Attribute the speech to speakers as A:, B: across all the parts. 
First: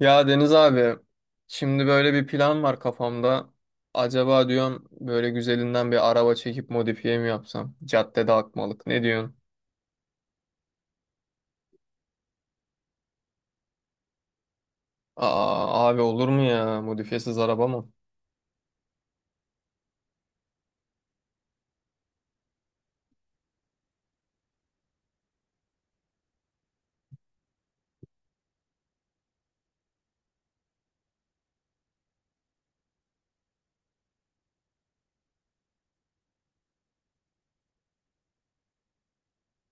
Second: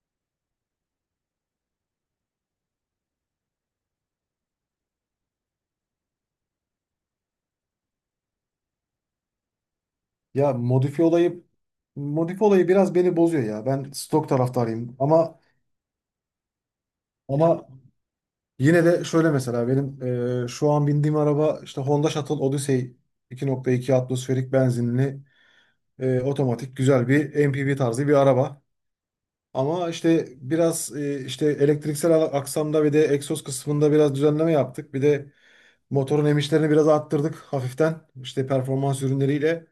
A: Ya Deniz abi, şimdi böyle bir plan var kafamda. Acaba diyorum böyle güzelinden bir araba çekip modifiye mi yapsam? Caddede akmalık. Ne diyorsun?
B: Ya modifi olayı biraz beni bozuyor ya. Ben stok taraftarıyım ama
A: Aa abi olur mu ya? Modifiyesiz araba
B: ama
A: mı?
B: yine de şöyle mesela benim şu an bindiğim araba işte Honda Shuttle Odyssey 2.2 atmosferik benzinli, otomatik güzel bir MPV tarzı bir araba. Ama işte biraz işte elektriksel aksamda ve de egzoz kısmında biraz düzenleme yaptık. Bir de motorun emişlerini biraz arttırdık hafiften, işte performans ürünleriyle.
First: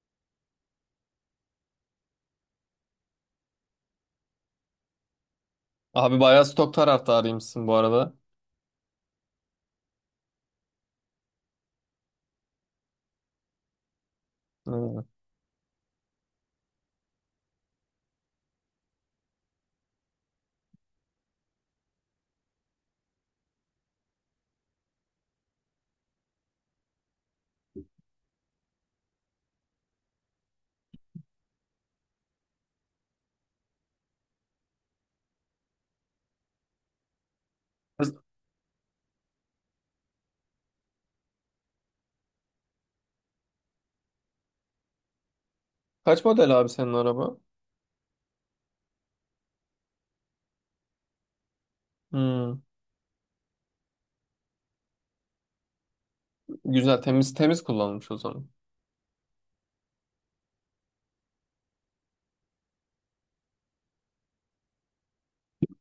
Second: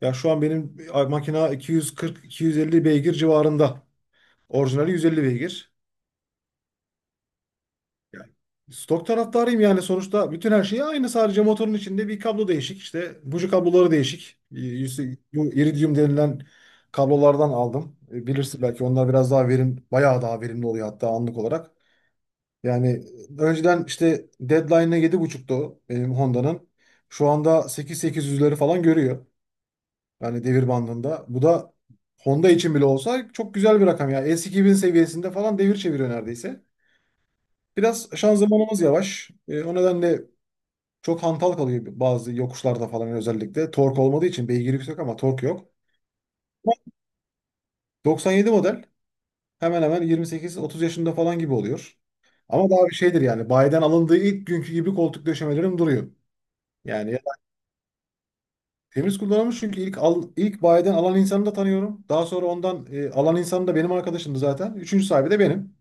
B: Ya şu an benim makina 240-250 beygir civarında. Orijinali 150 beygir.
A: Abi bayağı stok taraftarıymışsın bu arada.
B: Yani stok taraftarıyım, yani sonuçta bütün her şey aynı, sadece motorun içinde bir kablo değişik. İşte buji kabloları değişik.
A: Evet.
B: Bu iridium denilen kablolardan aldım. Bilirsin belki, onlar biraz daha verim, bayağı daha verimli oluyor hatta anlık olarak. Yani önceden işte deadline'ı 7.5'tu o benim Honda'nın. Şu anda 8.800'leri falan görüyor. Yani devir bandında. Bu da Honda için bile olsa çok güzel bir rakam ya. S2000 seviyesinde falan devir çeviriyor neredeyse. Biraz şanzımanımız yavaş. O nedenle çok hantal kalıyor bazı yokuşlarda falan, özellikle. Tork olmadığı için beygir yüksek ama tork yok.
A: Kaç model abi senin araba?
B: 97 model, hemen hemen 28-30 yaşında falan gibi oluyor.
A: Hmm,
B: Ama daha bir şeydir yani, bayiden alındığı ilk günkü gibi koltuk döşemelerim duruyor.
A: güzel
B: Yani ya-
A: temiz temiz kullanmış o zaman.
B: Temiz kullanılmış, çünkü ilk bayiden alan insanı da tanıyorum. Daha sonra ondan alan insan da benim arkadaşımdı zaten. Üçüncü sahibi de benim.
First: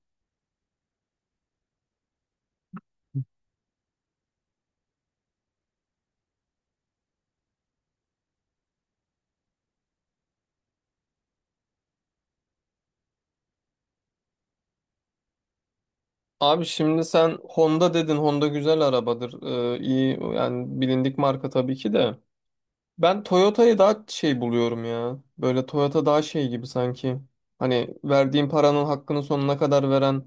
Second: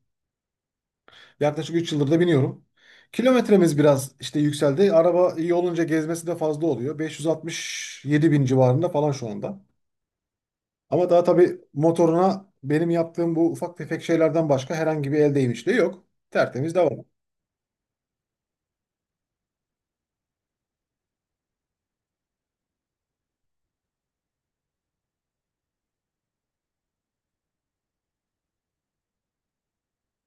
B: Yaklaşık 3 yıldır da biniyorum. Kilometremiz biraz işte yükseldi. Araba iyi olunca gezmesi de fazla oluyor. 567 bin civarında falan şu anda. Ama daha tabii motoruna benim yaptığım bu ufak tefek şeylerden başka herhangi bir el değmişliği yok.
A: Abi
B: Tertemiz
A: şimdi
B: devam.
A: sen Honda dedin. Honda güzel arabadır. İyi yani bilindik marka tabii ki de. Ben Toyota'yı daha şey buluyorum ya. Böyle Toyota daha şey gibi sanki. Hani verdiğin paranın hakkını sonuna kadar veren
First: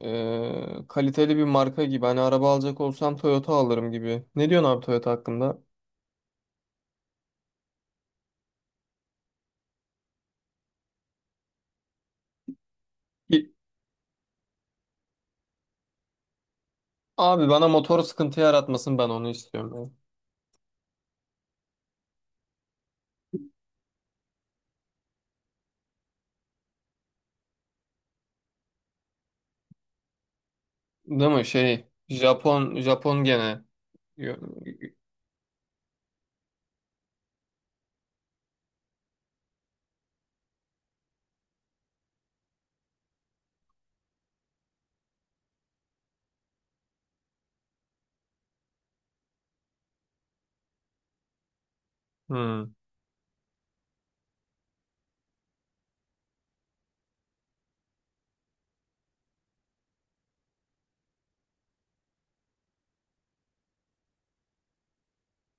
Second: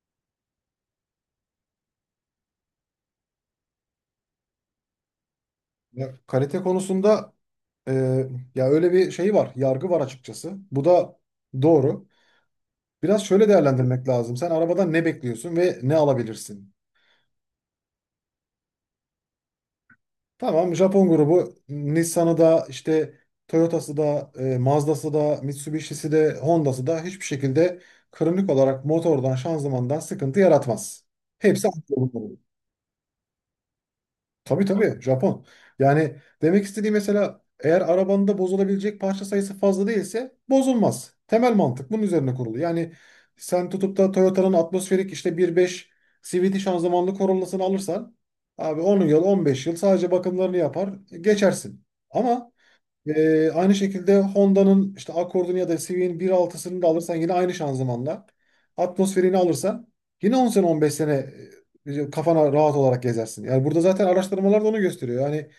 A: kaliteli bir marka gibi. Hani araba alacak olsam Toyota alırım gibi. Ne diyorsun abi Toyota hakkında?
B: Ya, kalite konusunda e, ya öyle bir şey var. Yargı var açıkçası. Bu da doğru. Biraz şöyle
A: Ki-
B: değerlendirmek lazım. Sen arabadan ne bekliyorsun ve ne alabilirsin?
A: Abi bana motor sıkıntı yaratmasın ben onu istiyorum.
B: Tamam, Japon grubu Nissan'ı da işte Toyota'sı da Mazda'sı da Mitsubishi'si de Honda'sı da hiçbir şekilde kronik olarak motordan şanzımandan sıkıntı yaratmaz.
A: Ya, değil mi
B: Hepsi aynı
A: şey
B: grubu.
A: Japon gene. Yo-
B: Tabii tabii, Japon. Yani demek istediği, mesela eğer arabanda bozulabilecek parça sayısı fazla değilse bozulmaz. Temel mantık bunun üzerine kurulu. Yani sen tutup da Toyota'nın atmosferik işte 1.5 CVT şanzımanlı Corolla'sını alırsan abi, 10 yıl 15 yıl sadece bakımlarını yapar geçersin. Ama
A: Hmm.
B: aynı şekilde Honda'nın işte Accord'unu ya da C V'nin bir altısını da alırsan, yine aynı şanzımanla. Atmosferini alırsan yine 10 sene 15 sene, kafana rahat olarak gezersin. Yani burada zaten araştırmalar da onu gösteriyor. Yani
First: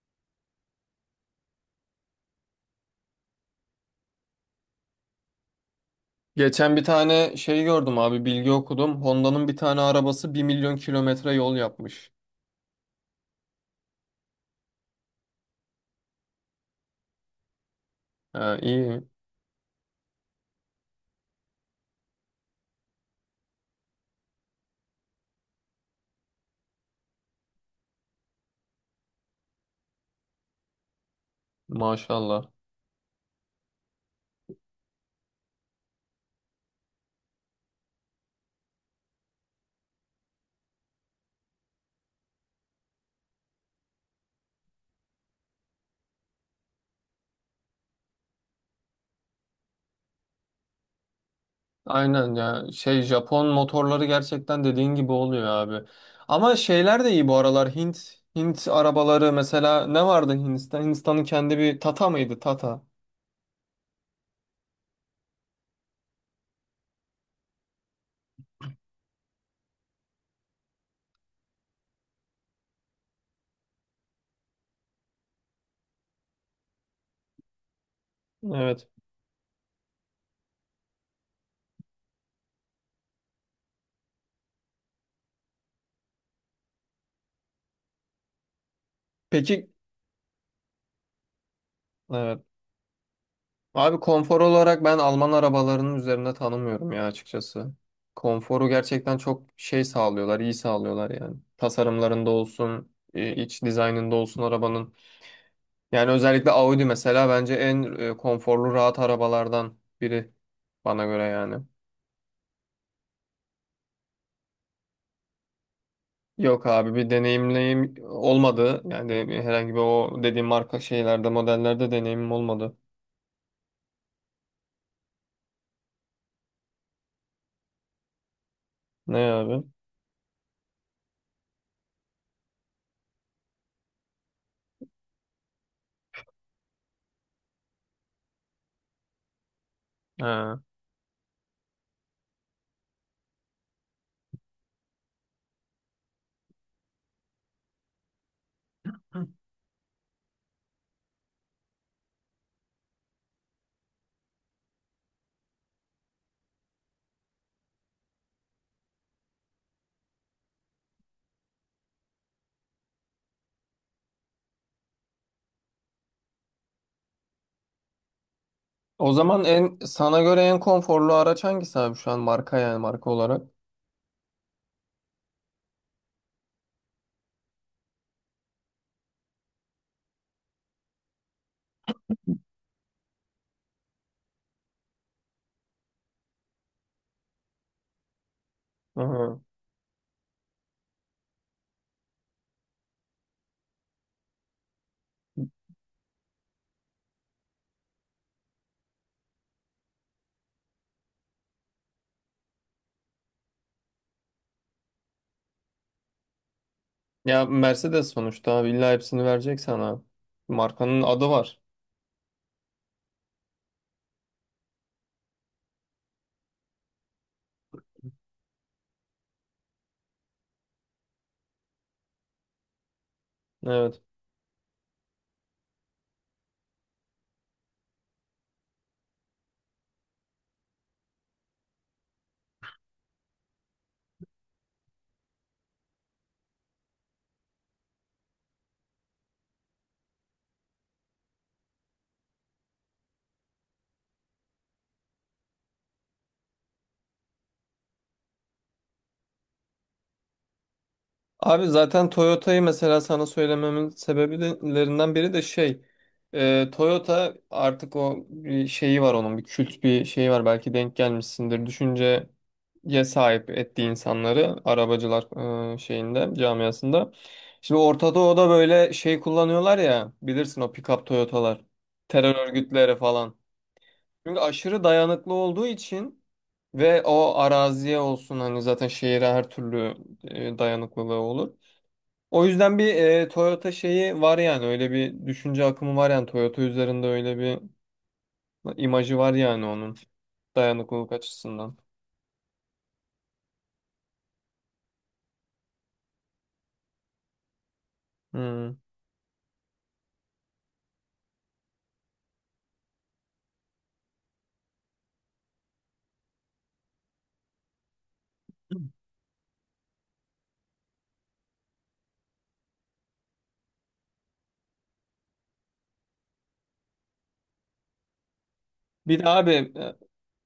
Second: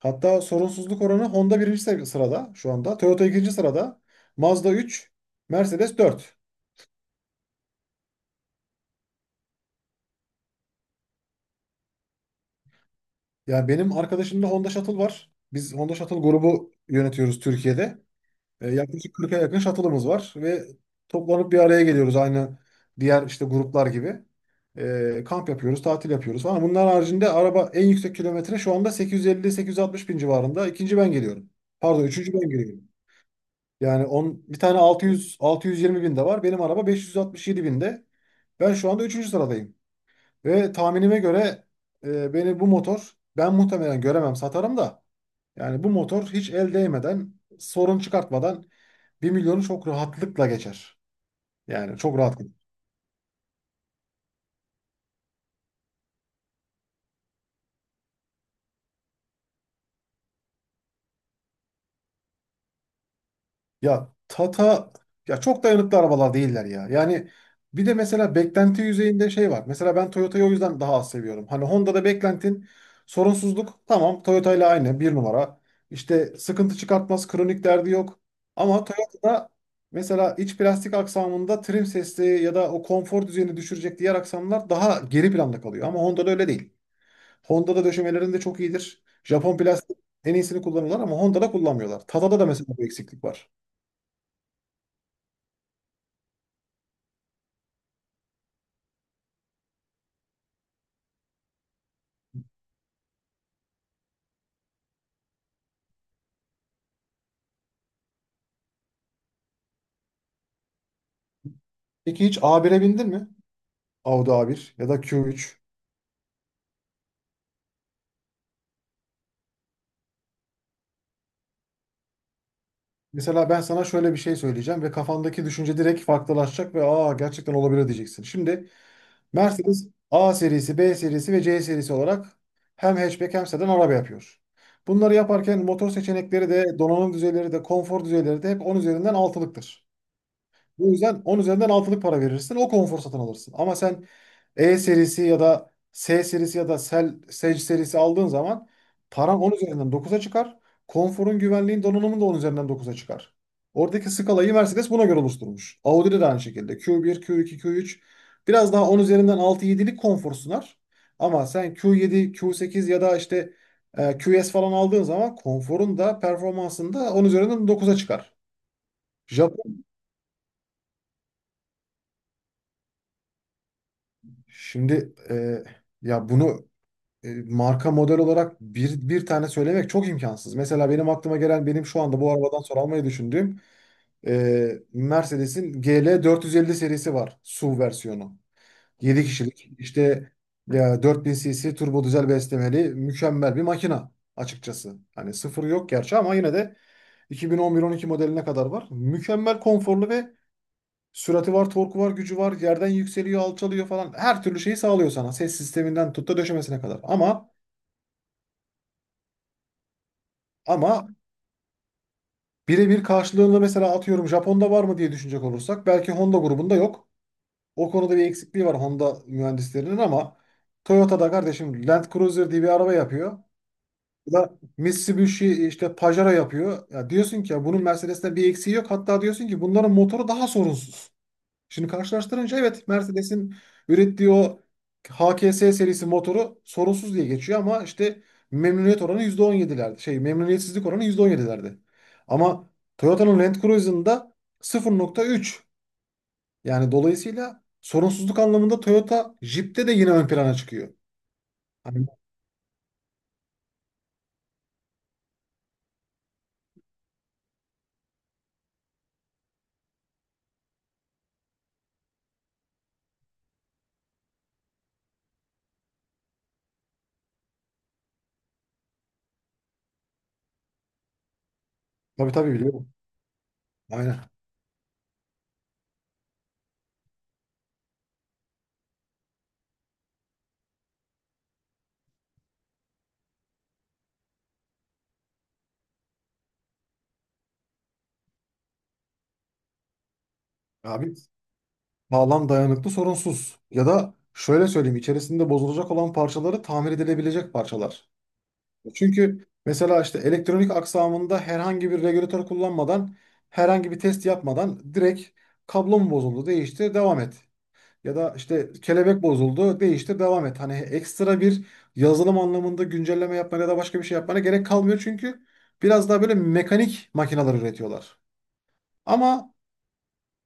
B: hatta sorunsuzluk oranı Honda birinci sırada şu anda. Toyota ikinci sırada. Mazda 3, Mercedes 4.
A: Geçen bir tane şey gördüm abi bilgi okudum. Honda'nın bir tane arabası bir milyon kilometre yol yapmış.
B: Yani benim arkadaşımda Honda Shuttle var. Biz Honda Shuttle grubu yönetiyoruz Türkiye'de.
A: Ha, iyi,
B: Yaklaşık 40'a yakın shuttle'ımız var ve toplanıp bir araya geliyoruz, aynı diğer işte gruplar gibi. Kamp yapıyoruz, tatil yapıyoruz falan. Bunlar haricinde araba en yüksek kilometre şu anda 850-860 bin civarında. İkinci ben geliyorum. Pardon, üçüncü
A: maşallah.
B: ben geliyorum. Yani bir tane 600 620 bin de var. Benim araba 567 binde. Ben şu anda üçüncü sıradayım. Ve tahminime göre beni bu motor, ben muhtemelen göremem, satarım da. Yani bu motor hiç el değmeden, sorun çıkartmadan bir milyonu çok rahatlıkla geçer. Yani çok
A: Aynen
B: rahat geçer.
A: ya, şey Japon motorları gerçekten dediğin gibi oluyor abi. Ama şeyler de iyi bu aralar Hint arabaları mesela ne vardı Hindistan? Hindistan'ın kendi bir Tata mıydı? Tata.
B: Ya Tata, ya çok dayanıklı arabalar değiller ya. Yani bir de mesela beklenti yüzeyinde şey var. Mesela ben Toyota'yı o yüzden daha az seviyorum. Hani Honda'da beklentin sorunsuzluk, tamam, Toyota ile aynı, bir numara. İşte sıkıntı çıkartmaz, kronik derdi yok. Ama
A: Evet.
B: Toyota'da mesela iç plastik aksamında trim sesli ya da o konfor düzeyini düşürecek diğer aksamlar daha geri planda kalıyor. Ama Honda'da öyle değil. Honda'da döşemelerinde çok iyidir. Japon
A: Peki,
B: plastik en iyisini kullanırlar ama Honda'da kullanmıyorlar. Tada'da
A: evet.
B: da mesela bu eksiklik var.
A: Abi konfor olarak ben Alman arabalarının üzerinde tanımıyorum ya açıkçası. Konforu gerçekten çok şey sağlıyorlar, iyi sağlıyorlar yani. Tasarımlarında olsun, iç dizaynında olsun arabanın. Yani özellikle Audi mesela bence en konforlu rahat arabalardan biri bana göre yani.
B: Peki hiç A1'e bindin mi? Audi A1 ya da Q3.
A: Yok abi bir deneyimleyim olmadı. Yani herhangi bir o dediğim marka şeylerde modellerde deneyimim olmadı.
B: Mesela ben sana şöyle bir şey söyleyeceğim ve kafandaki düşünce direkt farklılaşacak ve, aa, gerçekten olabilir diyeceksin. Şimdi
A: Ne abi?
B: Mercedes A serisi, B serisi ve C serisi olarak hem hatchback hem sedan araba yapıyor. Bunları yaparken motor seçenekleri de, donanım düzeyleri de, konfor düzeyleri de hep 10 üzerinden altılıktır.
A: Ha.
B: Bu yüzden 10 üzerinden altılık para verirsin, o konfor satın alırsın. Ama sen E serisi ya da S serisi ya da Sage serisi aldığın zaman paran 10 üzerinden dokuza çıkar. Konforun, güvenliğin, donanımın da 10 üzerinden dokuza çıkar. Oradaki skalayı Mercedes buna göre oluşturmuş. Audi'de de aynı şekilde. Q1, Q2, Q3 biraz daha 10 üzerinden altı 7'lik konfor sunar. Ama sen Q7, Q8 ya da işte QS falan aldığın zaman konforun da performansın da 10 üzerinden dokuza çıkar.
A: O zaman en
B: Japon.
A: sana göre en konforlu araç hangisi abi şu an marka yani marka olarak?
B: Şimdi ya bunu marka model olarak bir tane söylemek çok imkansız. Mesela benim aklıma gelen, benim şu anda bu arabadan sonra almayı düşündüğüm e, Mercedes'in GL450 serisi var. SUV versiyonu. yedi
A: Aha.
B: kişilik işte, ya 4000 cc turbo dizel beslemeli mükemmel bir makina açıkçası. Hani sıfır yok gerçi ama yine de 2011-12 modeline kadar var. Mükemmel konforlu ve sürati var, torku var, gücü var. Yerden yükseliyor, alçalıyor falan. Her türlü şeyi sağlıyor sana. Ses sisteminden tut da döşemesine kadar.
A: Ya
B: Ama
A: Mercedes sonuçta abi illa hepsini verecek sana. Markanın
B: ama
A: adı var.
B: Birebir karşılığında mesela atıyorum, Japon'da var mı diye düşünecek olursak belki Honda grubunda yok. O konuda bir eksikliği var Honda mühendislerinin ama Toyota'da kardeşim, Land Cruiser diye bir araba yapıyor.
A: Evet.
B: Bu da Mitsubishi işte Pajero yapıyor. Ya diyorsun ki ya, bunun Mercedes'ten bir eksiği yok. Hatta diyorsun ki bunların motoru daha sorunsuz. Şimdi karşılaştırınca, evet, Mercedes'in ürettiği o HKS serisi motoru sorunsuz diye geçiyor ama işte memnuniyet oranı %17'lerde. Şey, memnuniyetsizlik oranı %17'lerde. Ama Toyota'nın Land Cruiser'ında 0.3. Yani dolayısıyla sorunsuzluk anlamında Toyota Jeep'te de yine ön plana çıkıyor.
A: Abi
B: Hani,
A: zaten Toyota'yı mesela sana söylememin sebeplerinden biri de şey, Toyota artık o bir şeyi var, onun bir kült bir şeyi var, belki denk gelmişsindir düşünceye sahip ettiği insanları arabacılar şeyinde camiasında. Şimdi Orta Doğu'da böyle şey kullanıyorlar ya bilirsin, o pick-up Toyota'lar,
B: tabii
A: terör
B: tabii, biliyorum.
A: örgütleri falan.
B: Aynen.
A: Çünkü aşırı dayanıklı olduğu için ve o araziye olsun, hani zaten şehire her türlü dayanıklılığı olur. O yüzden bir Toyota şeyi var yani, öyle bir düşünce akımı var yani Toyota üzerinde, öyle bir imajı var yani onun, dayanıklılık
B: Abi
A: açısından.
B: sağlam, dayanıklı, sorunsuz. Ya da şöyle söyleyeyim, içerisinde bozulacak olan parçaları tamir edilebilecek parçalar.
A: Hmm.
B: Çünkü mesela işte elektronik aksamında herhangi bir regülatör kullanmadan, herhangi bir test yapmadan direkt kablo mu bozuldu, değiştir, devam et. Ya da işte kelebek bozuldu, değiştir, devam et. Hani ekstra bir yazılım anlamında güncelleme yapmana ya da başka bir şey yapmana gerek kalmıyor, çünkü biraz daha böyle mekanik makineler üretiyorlar.
A: Bir de abi
B: Ama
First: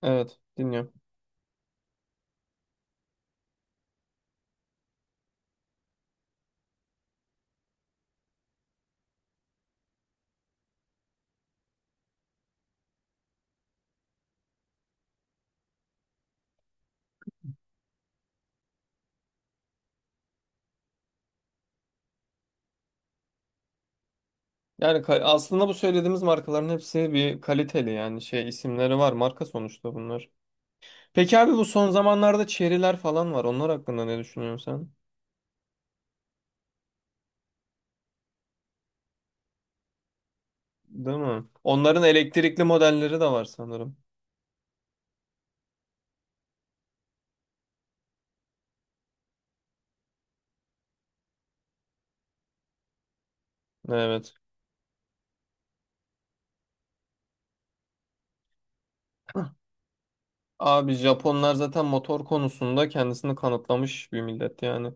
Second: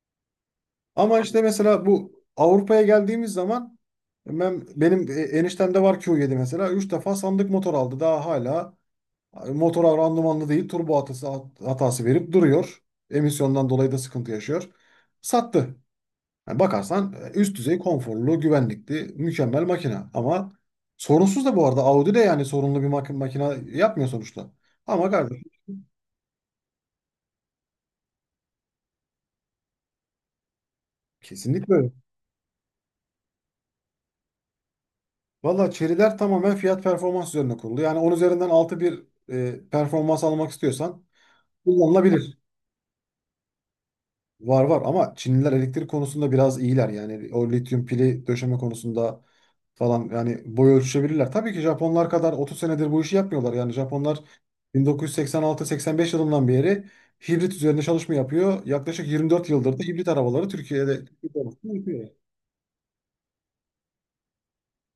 A: evet, dinliyorum.
B: ama işte mesela bu Avrupa'ya geldiğimiz zaman benim eniştemde var Q7, mesela 3 defa sandık motor aldı. Daha hala abi motora randımanlı değil, turbo hatası verip duruyor. Emisyondan dolayı da sıkıntı yaşıyor. Sattı. Yani bakarsan üst düzey konforlu, güvenlikli, mükemmel makine. Ama sorunsuz da bu arada Audi de, yani sorunlu bir makine yapmıyor sonuçta.
A: Yani
B: Ama
A: aslında
B: kardeşim
A: bu söylediğimiz markaların hepsi bir kaliteli yani, şey isimleri var, marka sonuçta bunlar. Peki abi bu
B: kesinlikle
A: son
B: öyle.
A: zamanlarda Chery'ler falan var. Onlar hakkında ne düşünüyorsun sen?
B: Valla Chery'ler tamamen fiyat performans üzerine kurulu. Yani 10 üzerinden 6 bir performans almak istiyorsan
A: Değil mi? Onların
B: kullanılabilir.
A: elektrikli modelleri de var sanırım.
B: Var var, ama Çinliler elektrik konusunda biraz iyiler. Yani o lityum pili döşeme konusunda falan, yani boy ölçüşebilirler. Tabii ki Japonlar kadar 30 senedir bu işi yapmıyorlar. Yani Japonlar
A: Evet.
B: 1986-85 yılından beri hibrit üzerinde çalışma yapıyor. Yaklaşık 24 yıldır da hibrit arabaları
A: Abi
B: Türkiye'de
A: Japonlar zaten
B: yapıyor.
A: motor konusunda kendisini kanıtlamış bir millet yani.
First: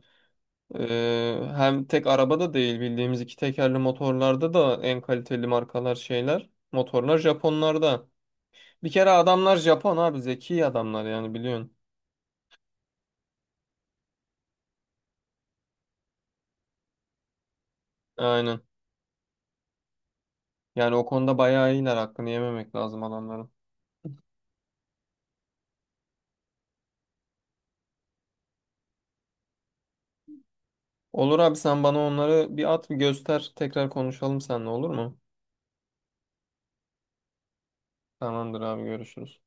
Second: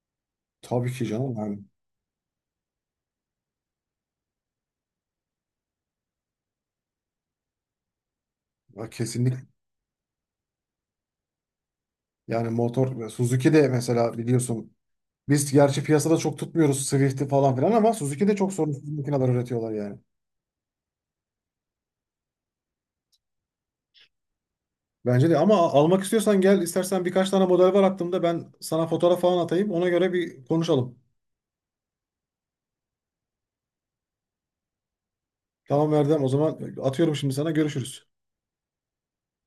B: Tabii ki canım, yani
A: Hem tek arabada değil, bildiğimiz iki tekerli motorlarda da en kaliteli markalar şeyler. Motorlar Japonlarda. Bir
B: ya,
A: kere
B: kesinlikle.
A: adamlar Japon abi, zeki adamlar yani biliyorsun.
B: Yani motor Suzuki de mesela, biliyorsun biz gerçi piyasada çok tutmuyoruz Swift'i falan filan ama Suzuki de çok
A: Aynen.
B: sorunsuz makineler üretiyorlar yani.
A: Yani o konuda bayağı iyiler, hakkını yememek lazım adamların.
B: Bence de. Ama almak istiyorsan gel, istersen birkaç tane model var aklımda, ben sana fotoğraf falan atayım, ona göre bir konuşalım.
A: Olur abi, sen bana onları bir at bir göster, tekrar konuşalım seninle, olur mu?
B: Tamam Erdem, o zaman atıyorum şimdi sana, görüşürüz.
A: Tamamdır abi, görüşürüz.